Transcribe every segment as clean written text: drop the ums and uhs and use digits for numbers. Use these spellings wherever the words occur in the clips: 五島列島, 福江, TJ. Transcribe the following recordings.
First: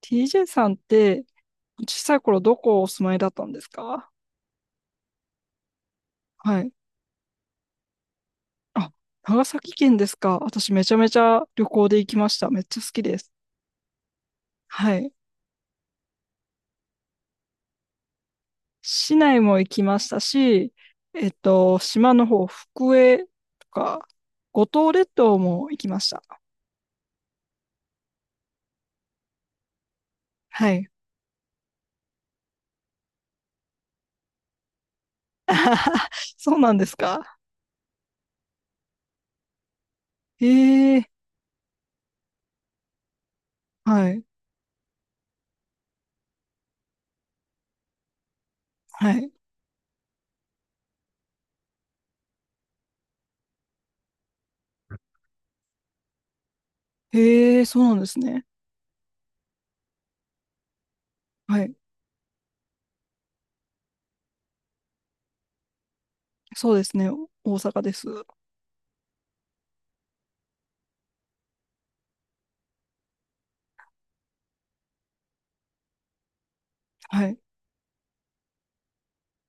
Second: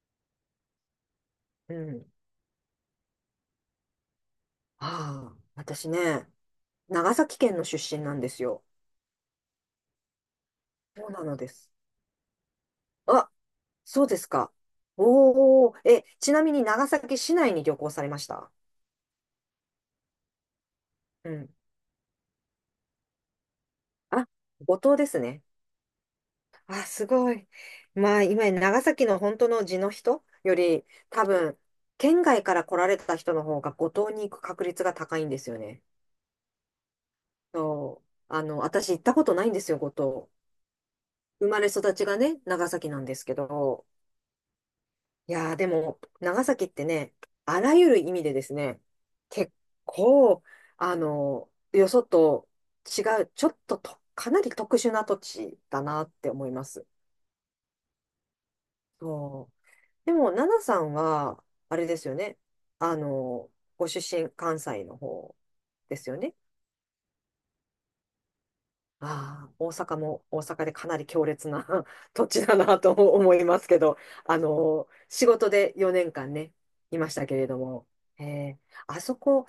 TJ さんってう小ん。さい頃どこお住まいだったんですか？ああ、私ね、はい。長崎県の出身なんですよ。あ、長崎県ですか。私めちゃそめうちなのゃで旅す。行で行きました。めっちゃ好きであ、す。そうですか。はい。おお、え、ちなみに長崎市内に旅行されました？市内も行きましたし、うん。島の方、福江とか、あ、五五島島で列す島ね。も行きました。あ、すごい。まあ、今、長崎の本当の地の人よはり、い。多分、県外から来られた人の方が五島に行く確率が高いんですよね。そうなんですか。そう。私行ったことないんですよ、五島。へえ、生まれ育ちがね、長崎なんですけど、はい、いやー、でも、長崎ってね、あらゆる意味でですね、はい。結構、よそと違う、ちょっとと、かなり特殊な土地だなって思います。へえ、そうなんですね。そう。でも、奈々さんは、はい。あれですよね、あの、ご出身、関西の方ですよね。そうですね。大阪です。ああ、大阪も大阪でかなり強烈な 土地だなと 思いますけど、仕事で4年間ね、いましたはけい、れども、ええ、あそこ、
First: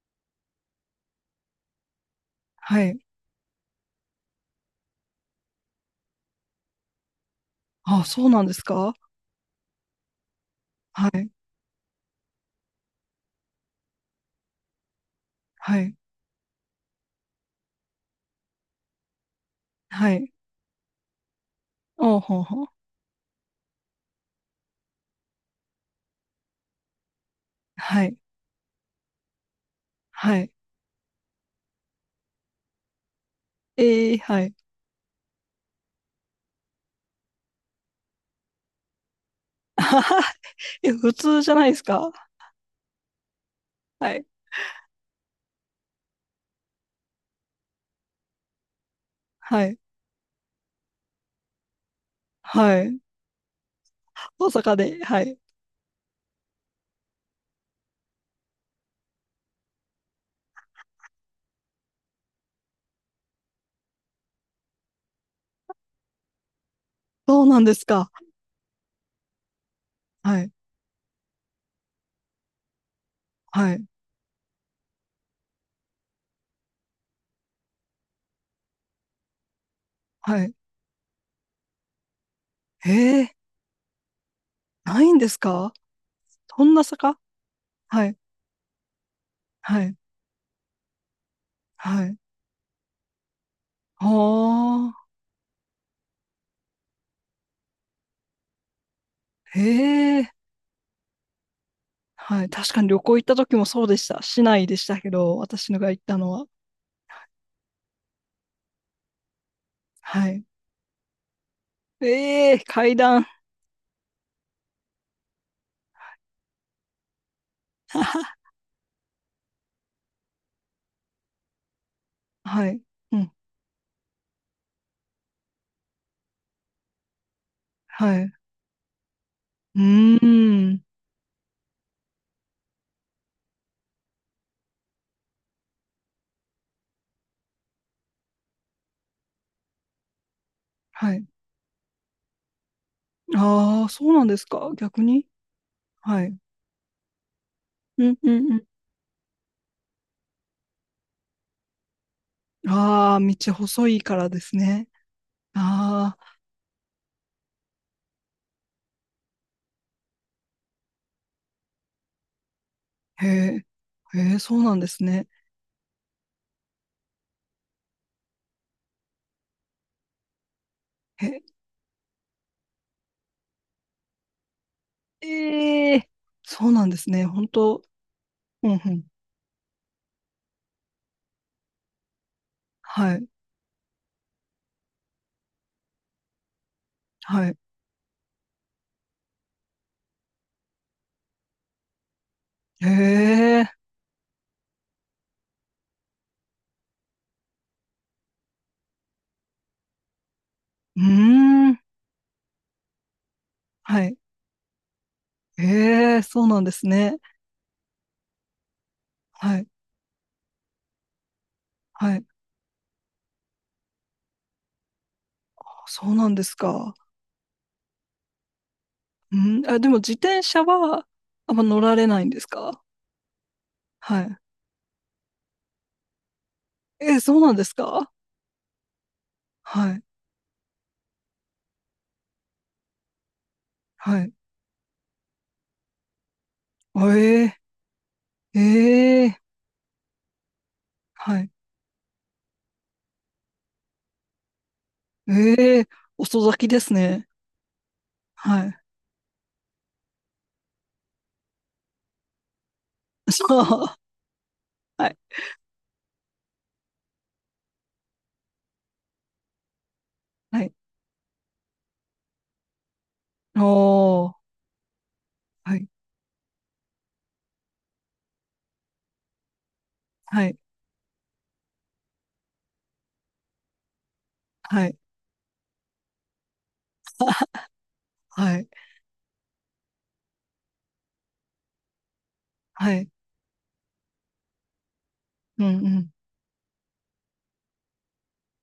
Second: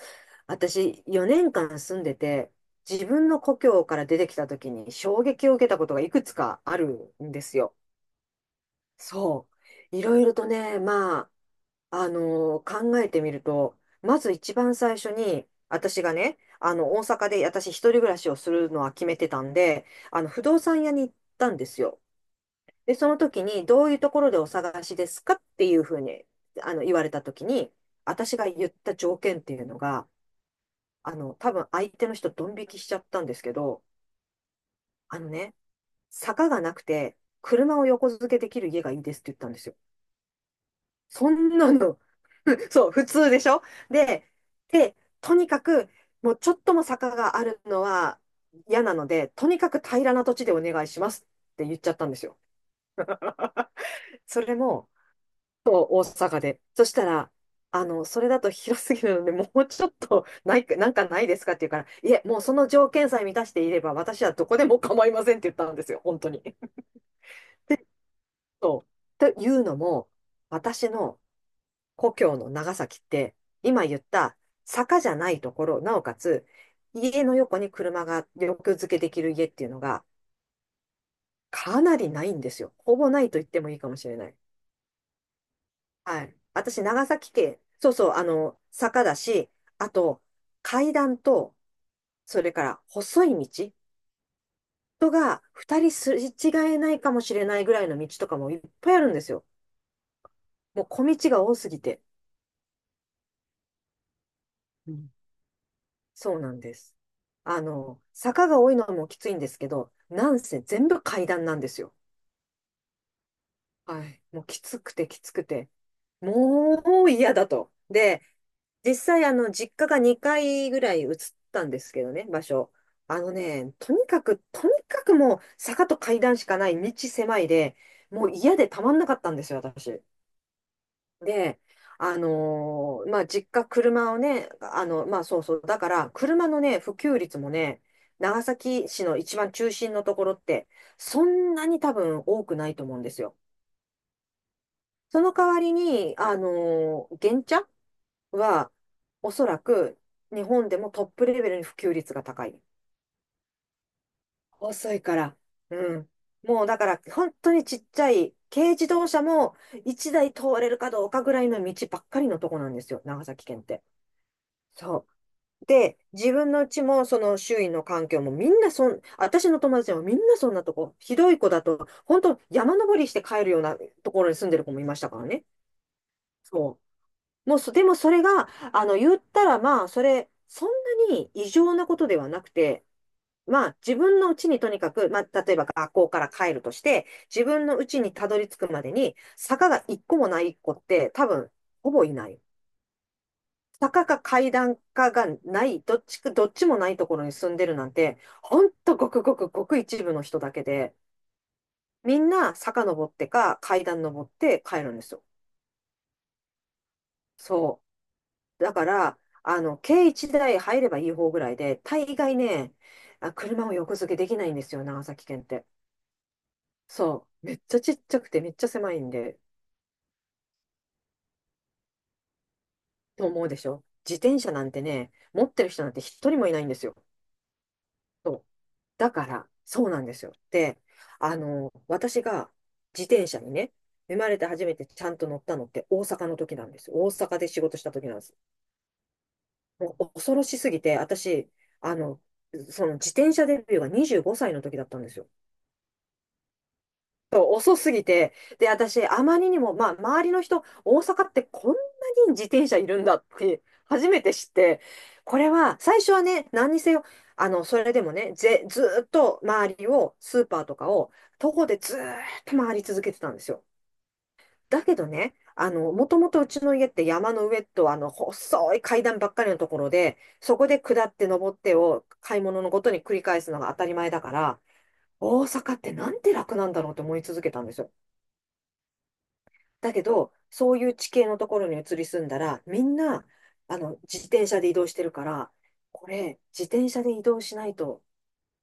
私4年間住んでて、はい。自分の故郷から出てきた時に衝撃を受けたことがいくつかあるんですよ。あ、そうなんですか。そう。いろいろとね、はい。まあ、考えてみると、まず一番最初に、はい。私がね、大阪で私一人暮らしをするのは決めてたんで、はい。不動産屋に行ったんですよ。おうほうほう。で、その時に、どういうところでお探しですかっていうふうに、言われた時に、はい。私が言った条件っていうのが、はい。多分相手の人ドン引きしちゃったんですけど、ええ、はい。あのね、坂がなくて、車を横付けできる家がいいですって言ったんです よ。あは、はい、普そ通じゃんないなですの、か。そう、普通でしょ？はい。で、で、とにかく、もうちょっとも坂があるのは嫌なので、とにはかい。く平らな土地でお願いしますって言っちゃったんですよ。はい。そ大れ阪もで。はい。大阪で。そしたら、それだと広すぎるので、もうちょっとないか、なんかないですかって言うから、いえ、もうその条件さえ満たしていれば、私はどこでも構いませんって言ったんですよ、本当に。そうなんですか。そう。というのも、はい。私の故郷の長崎って、は今い。言った坂じゃないところ、なおかつ家の横に車が横付けできる家っていうのがはい。かなりないんですよ。えほぼないえ、と言ってもいいかもしれない。ないんですか？はい。そん私、な長坂。崎県、そうはそう、い。坂だし、はあい。と、階段と、はい。それから細い道、ああ。人が二人すれ違えないかもしれないぐらいの道とかもいっぱいあるんですよ。ええ、もう小道が多すぎて。はい。確かに旅行行った時もそうでした。市内でしたけど、私のが行ったのそうは。なんです。坂が多いのもきついんですけど、はなんい。せ全部階段なんですよ。ええ、階段。はい。もうきつくてきつくて、もう嫌だと。はで、は、実際、実家が2階ぐらい移ったんですけどね、場は所。い。うあん。のね、とにかく、とにかくもう坂と階段しかない道狭いで、はい。もうう嫌でたまんなかったんですよ、私。ーん。で、まあ、実家、車をね、まあ、そうそう、だから、車のね、普及率もね、長崎市の一番中心のところって、はそい。んなに多分多くないと思うんですよ。ああ、そうなんですか。逆そに。の代わりに、はい。原茶うんうんうは、おそらく、日本でもトップレベルに普及率が高い。ん。ああ、道細いからですね。遅いから。うん。あもうだから、本当にちっちゃい、軽自動車も1台通れるかどうかぐらいの道ばっかりのとこなんですよ、あ、長へ崎県っえ、て。へえ、そうなんですそね。う。で、自分のうちも、その周囲の環境もみんな私の友達はみんなそんなとこ、ひへどいえ、子だと、本当山登りして帰るようなところに住んでる子もいましたからね。ええ、そうそなんですね。本う。もうそ、当、でもそれが、うんうん。言ったらまあ、そんなに異常なことではなくて、はい、まあ、自分のうちにとにかく、まあ、例えば学校から帰るとして、自はい。分のうちにたどり着くまでに、坂が一個もない子って、多分、ほぼいない。へえ、坂か階段かがない、どっちか、どっちもないところに住んでるなんて、ほんとごくごくごく一部の人だけで、うーん、みんな坂登ってか階段はい。登って帰るんですよ。へえ、そうなんですね。そう。だから、はい、軽一台入ればいい方ぐらいで、大はい。概ね、あ、車を横付けできないんですよ、長崎県って。そうなんですか。そう。めっちゃちっちゃくてめっちゃ狭いんで、うん、あ、でも自転車は、あんま乗られないんですか？と思うでしょ？自はい。転車なんてね、持ってる人なんて一人もいないんですよ。えー、そうなんですか？そう。だから、そはうない、んですよ。で、私が自転車にね、生はまい。れて初めてちゃんと乗ったのって大阪の時なんです。大阪でえ仕え、事した時なんです。ええ、もう恐ろしすぎて、は私、い。あの、その自転車デビューが25歳の時だったんですよ。ええ、遅咲きですね。そう遅すぎて。はで、い。私、あまりにも、まあ、周りの人、大阪ってこんなに自転車いるんだっそて、う。初めて知って、はい。これは、最初はね、何にせよ、それでもね、ずーっと周りを、スーパはーい。とかを、徒歩でずーっと回り続けてたんですよ。おー。だけどね、はい。もともとうちの家って山の上と、細い階段ばっかりのところで、はい。そこで下って登ってを、買い物のごとに繰り返すのが当たり前だから、はい。大阪ってなんて楽なんだろうと思い続けたんですよ。はい。だけど、そういう地形のところに移り住んだら、みはんい。な、自転車で移動してるから、うんうこん。れ、自転車で移動しないと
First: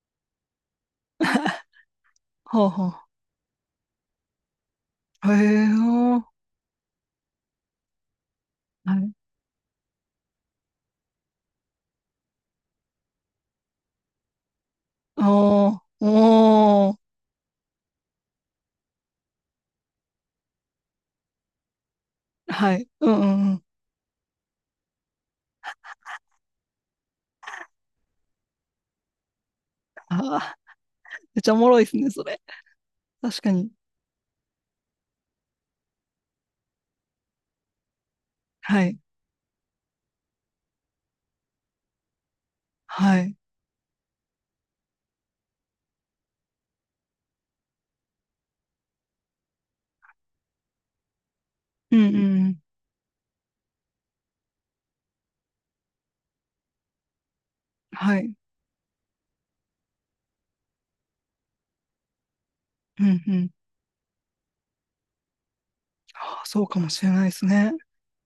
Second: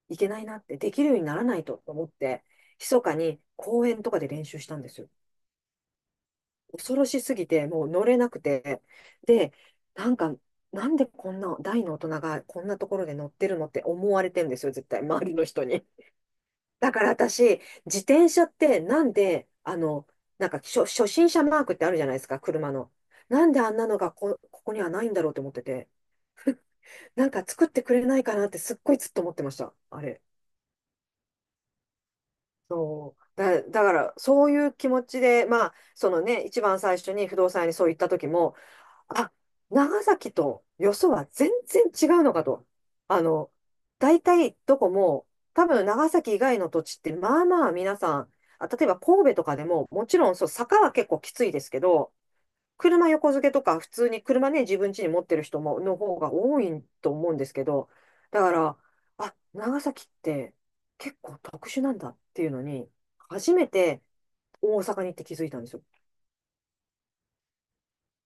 いけないなって、できるようにならないと思って、ほうほう。密かに公園とかで練習したんですよ。へえー。恐ろしすぎて、もう乗れなくて。はい。で、なんか、なんでこんな大の大人がこんなところで乗ってるのって思われてんですよ、絶対、周りの人おー。に。おだー。から私、自転車ってなんで、なんか初心者マークってあるじゃないですか、車はい。の。うんうなんんうでん。あんなのがここにはないんだろうと思ってて、なんか作ってくれないかなってすっごいずっと思ってました、あれ。あー、めっちゃおもろいですね、それ。そう。確かに。だから、そういう気持ちで、まあ、そのね、一番最初に不動産屋にそう言った時も、はい。あ、長崎とよそは全然違うのかと。はあい。の、大体どこも、多分長崎以外の土地ってまあまあ皆さん、あ、例えば神戸とかでも、もちろんそう、坂は結構きついですけうんうど、んうん。車横付けとか普通に車ね、自分家に持ってる人も、の方が多いと思うんですけど、はい。だから、あ、長崎って結構特殊なんだっていうのに、うんうん。初めて大阪に行って気づいたんですよ。あー、そうかもしれないですね。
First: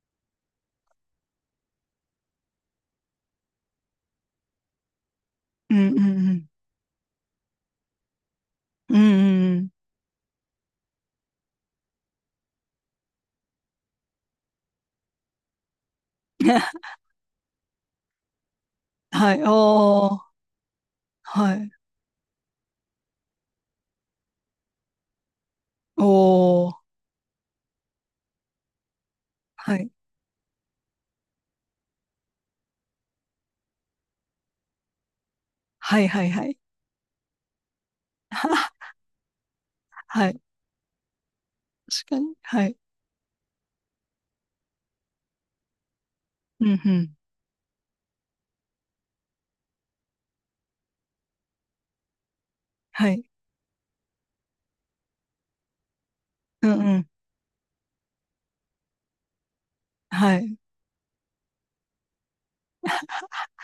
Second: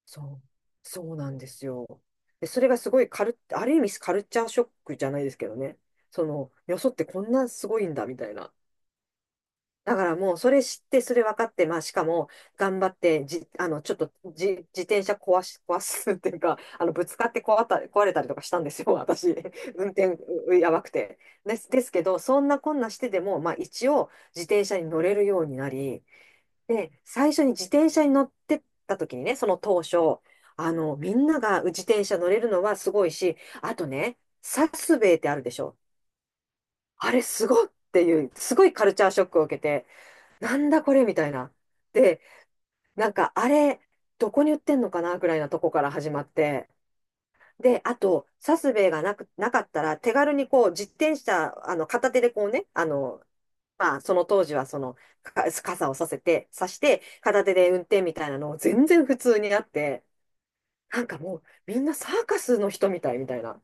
そう、そうなんですよ。で、それがすごいある意味カルチャーショックじゃないですけどうんね。うんそうん。の、よそってこんなすごいんだ、みたいな。うんうんうん。だからもう、それ知って、それ分かって、まあ、しかも、頑張って、ちょっと、自転車壊すっていうか、ぶつかって壊れたりとかしたんですよ、私。はい。運お転、ー。うやばくて。はい。ですけど、そんなこんなしてでも、まあ、一応、自転車に乗れるようになり、おー。で、最初に自転車に乗ってった時にね、そのは当い。初、みんなが自転車乗れるのはすごいし、あとね、サスベイってあるでしょ。はいはいはい。あれすごっていう、すごいカ ルチャーショックを受けて、はい。なんだこれみたいな。確かで、に。はい。なんかあれ、どこに売ってんのかなぐらいなとこから始まっうて。んうん。で、あと、サスベイがなく、なかったら、手軽にこう、自転車、片手でこうね、はい。まあ、その当時はその、傘をさせて、うさしんうて、ん。片手で運転みたいなのを全然普通にあって、はい。なんかもう、みんなサーカスの人みたいな、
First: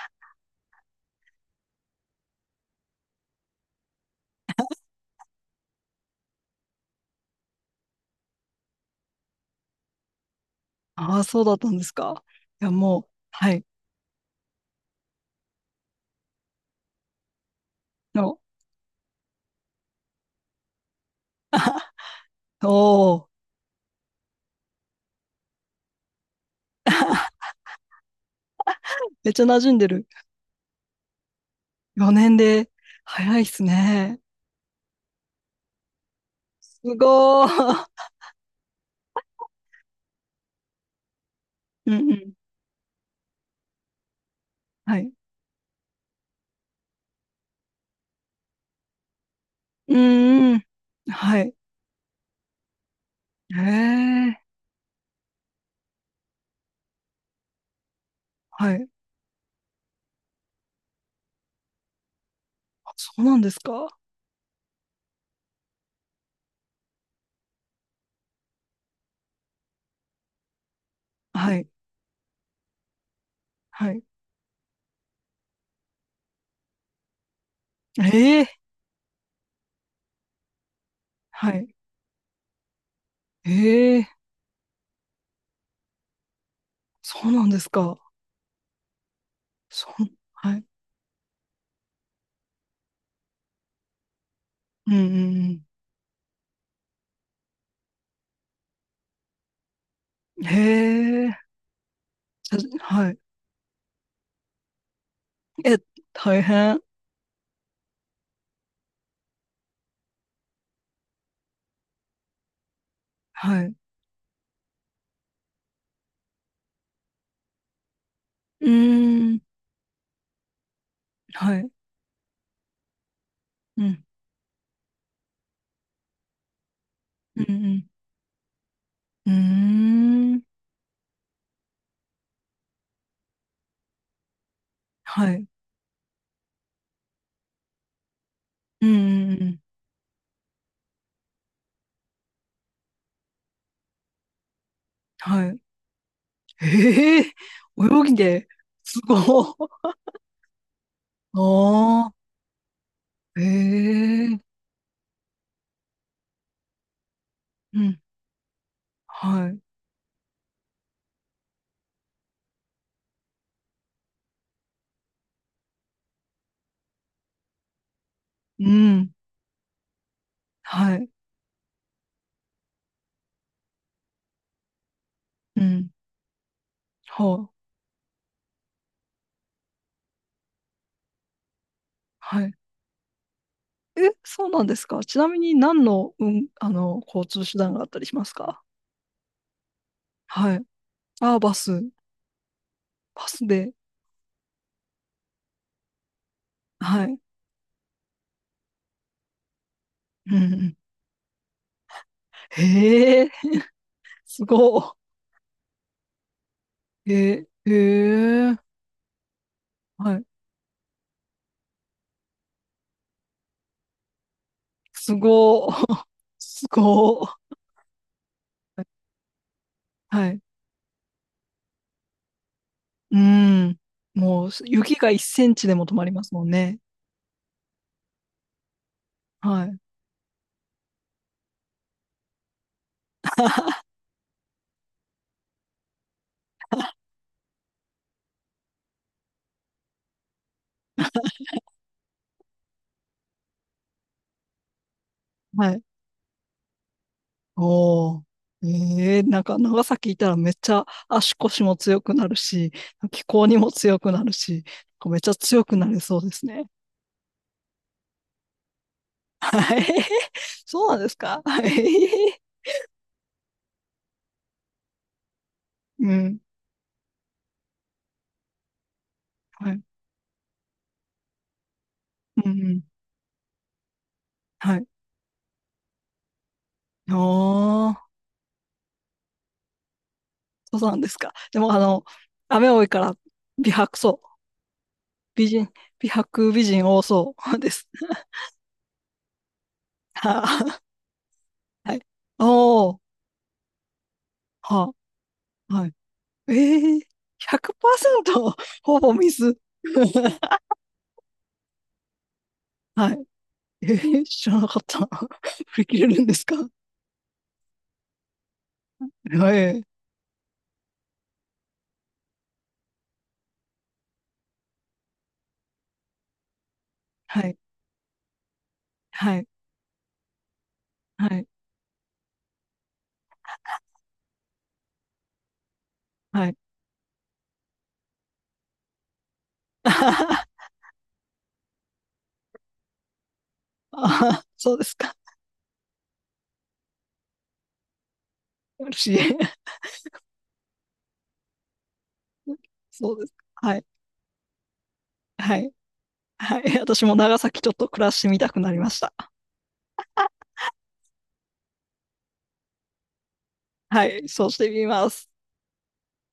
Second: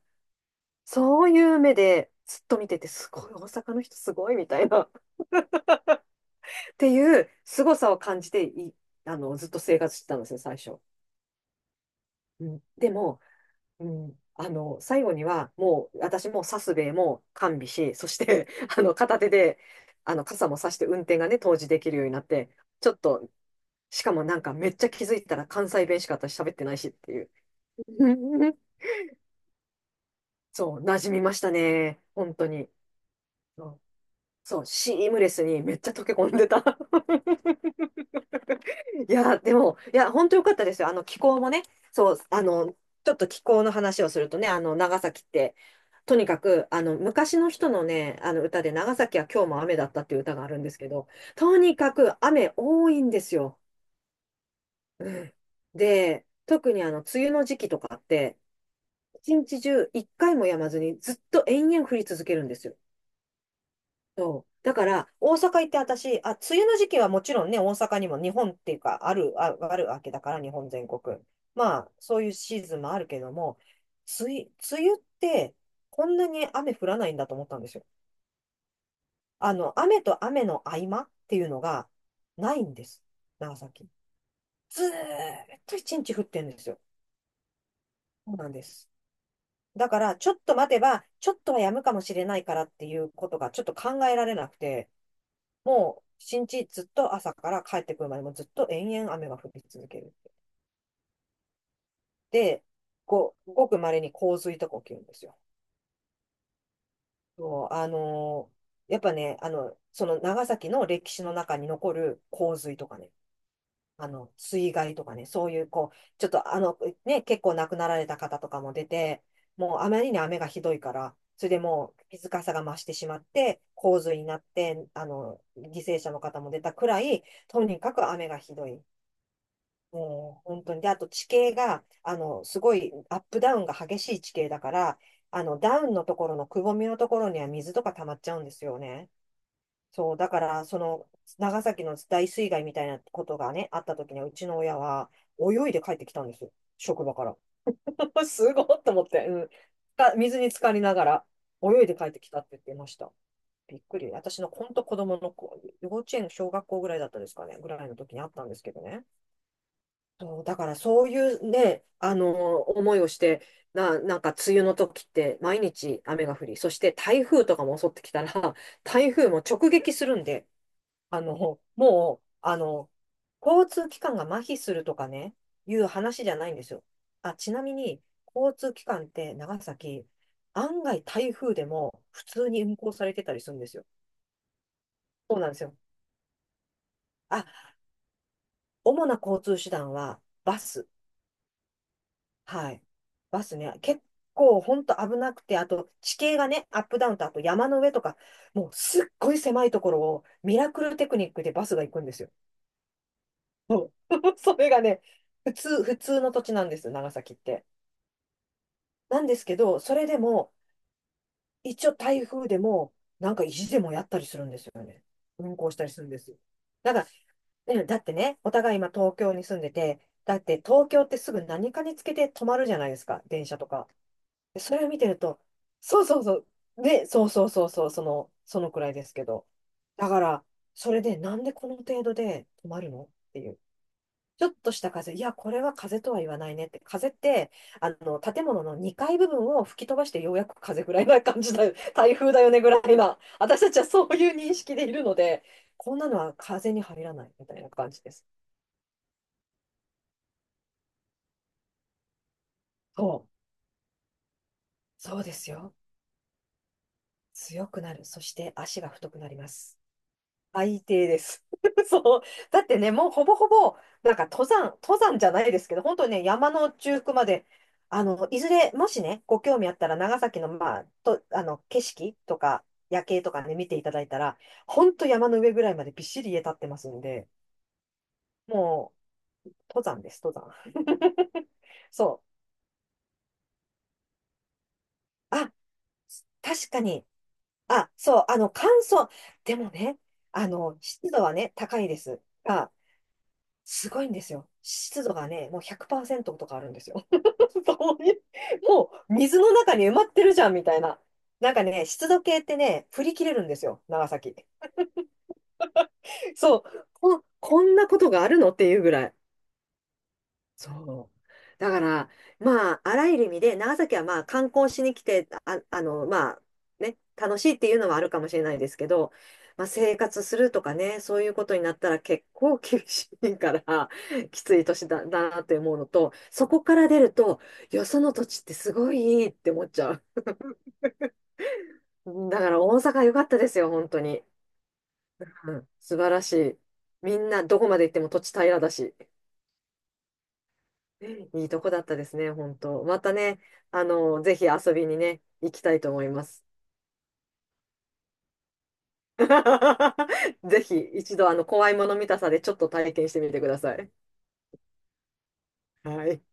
そういう目でずっと見てて、すごい、大阪の人すごいみたいな、っていう凄さを感じてい、ずっと生活してたんですよ、最初。ああ、そうだったんですか。うん、いや、でもう、も、はい。うん、最後には、もう、私もサスベイも完備し、そしの、て、片手で、傘もさして運転がね、当時できるようになっ て、ちょっおお。としかもなんかめっちゃ気づいたら関西弁しか私喋ってないしっていう。めっちゃ馴染んでる。そう、馴染みましたね。4本年当に。で、早いっすそうね。そう、シームレスにめっちゃ溶け込んでた。すごー。いや、でも、いや、本当良かったですよ。気候もね、うんそうう、ん。ちょっと気候の話をするとね、は長い。崎って、とにかく、昔の人のね、あの歌で、長崎は今日も雨だっうたっていう歌があんうるんん。ですけど、はい。とにかく雨多いんですよ。ええ、うん。で、特に梅雨の時期とかって、はい。一日中一回もやまずにずっと延々降り続けるんですよ。あ、そうなんですか。そう。だから、大阪行って私、あ、梅雨の時期はもちろんね、大阪にも日本っていうか、ある、あ、あるわけだから、日本全国。はい。まあ、そういうシーズンもあるけども、はい。梅雨、梅雨って、こんなに雨降らないんだと思ったんですよ。ええ、雨と雨の合間っていうはのい。が、ないんです。長崎。ええ、ずーっと一日降ってるんですよ。そうなんですか。そうなんです。だそかう、ら、ちょっとはい。待てば、ちょっとは止むかもしれないからっていうことがちょっと考えられなくて、うんうんもう、新日ずっと朝から帰ってくるまでもずっと延々雨が降り続ける。うん。へえ、で、はい。ごく稀に洪水とか起きるんですよ。え、大変。そう、やっぱね、その長崎の歴史の中に残る洪水とかね、はい。う水害とかね、そういうこう、ちょっとあの、ね、結構亡くなられた方とかーも出て、ん、もうあまりに雨がひどいから、それはでい。もう水かさが増してしまって、う洪ん、水になって、犠牲者の方も出たくらい、うとにん、かく雨がひどい。うん。うーん、もう本当に。で、あと地形が、すごいアップダウンが激しい地形だから、はい。ダウンのところのくぼみのところには水とか溜まっちゃうんですようん、ね。うん、うん。そう、だから、その、長崎の大水害みたいなことがね、あった時には、うちの親は、はい。泳いで帰ってきたんですよ。職場えかえ、ら。泳ぎ で、すごいとす思っごい。て、うん。水に浸かりながら、あ泳いで帰っあ、てきたって言ってました。えびっくり。私え、の本当子供の子、幼稚園、小学校ぐらいだったですかね、ぐうらいのん、時にあったんですけどね。はい。そう、だからそういうね、思いをして、なんか梅雨の時って毎日雨が降り、そして台風とかも襲ってきたら、う ん、台風も直撃するんで、はい。あの、もう、あの、交通機関が麻痺するとかね、ういうん、話じゃないんですよ。あ、はちなみに、交通機関って長崎、案外台風でも普あ、は通い。に運行されてたりするんですよ。え、そうなんですか。ちなそみうなんにですよ。何の、うん、交通手あ、段があったりしますか？主な交通手段ははバい。ス。ああ、バス。はい。パバススで。ね、結構本当危なくて、あと地形がね、アップはダウンい。と、あと山の上とか、もうすっごい狭いところをうんうミラん。クルテクニックでバスが行くんですよ。へえ、そう。 すそれがごね、普通の土地なんです、長い。崎っえて。ー、へえ、なんですけど、それはでい。も、一応台風でも、なんか意地でもやったりするんですよね。す運ご行い。したりするんですよ。すだかごい。ら、ねだってね、お互い今東京に住んでて、はだい。って東京ってすぐ何かにつけて止まるじゃないですうか、電車ーとん。か。もう、でそれを雪見てがる1と、センチでも止そまうりそまうすもそんね。う、ね、そうそうそうそう、そのくらいですけど。はい。だから、それでなんでこの程度で止まるのっていう。ちょっとした風、いや、これは風とは言わないねって、風って、建物の2階部分を吹き飛ばしてようやく風ぐらいな感じだよ、台風だよねぐらいな、私たちはそういう認識でいるので、はい。こんなのは風に入らないみたいな感じでおお。す。ええ、なんか長崎いたらめっちゃ足腰も強くなるし、気そ候にも強くなるし、なんう、かそめっうちでゃす強よ。くなれそうですね。強くなる。そして足が太くなりまはす。い。最そうなん低ですでか？す。は そう。い。だってね、もうほぼほぼ、なんか登山、登山じゃないですけど、本当にうね、ん。山の中腹まで、いずれ、もしね、ご興味あはっい。たら、長崎の、まあ、景色とうんか、うん。夜景とかね、見ていただいたら、はい。本当山の上ぐらいまでびっしり家建ってますんで、おー、もう、登山です、登山。そうなんですか。でも、そ雨多いから、美白そう。う。美あ、人、美白美確か人多に。そうです。あ、そう、乾燥。でもね、はあ、湿度はね、高いはでい。す。がおー、すごいんですよ。は湿度がね、もうあ、はい。100%とえかあるんですえー、よ。そういう、100%。もほぼう水の水。中に埋まってるじゃん みたいな。なんかね、湿度計ってね、振はりい。切れるんですよ、え長ー、崎。知らなかった。振り切れるんですか？そう、こんなことがあるのっていうぐらい。えー、そう。だから、まあ、あらゆる意味で、長崎はまあ、観光しに来て、あ、まあ、ね、楽はしいい、っていうのはあるかもしれないですけど、はい、まあ、生活するとかね、そうはいうこい、とになったら結構厳しいから、きつい年だ、だなって思うのと、はそい。こから出ると、よその土地ってすごいいいって思っちゃう。あだから、大阪良かったですよ、本当に。あ、そうですか。うん、素晴らしい。みんな、どこまで行っても土地平らだ嬉し。しい。いいとこだったですね、本 当。まそたうですね、か。はい、ぜひ遊びにね、行はきい、たいと思います。はい。私も長崎ちょっと暮らしてみたくなりました。ぜひ一度、怖いもの見たさでちょっと体験してみてください。はい、そうしてみます。はい。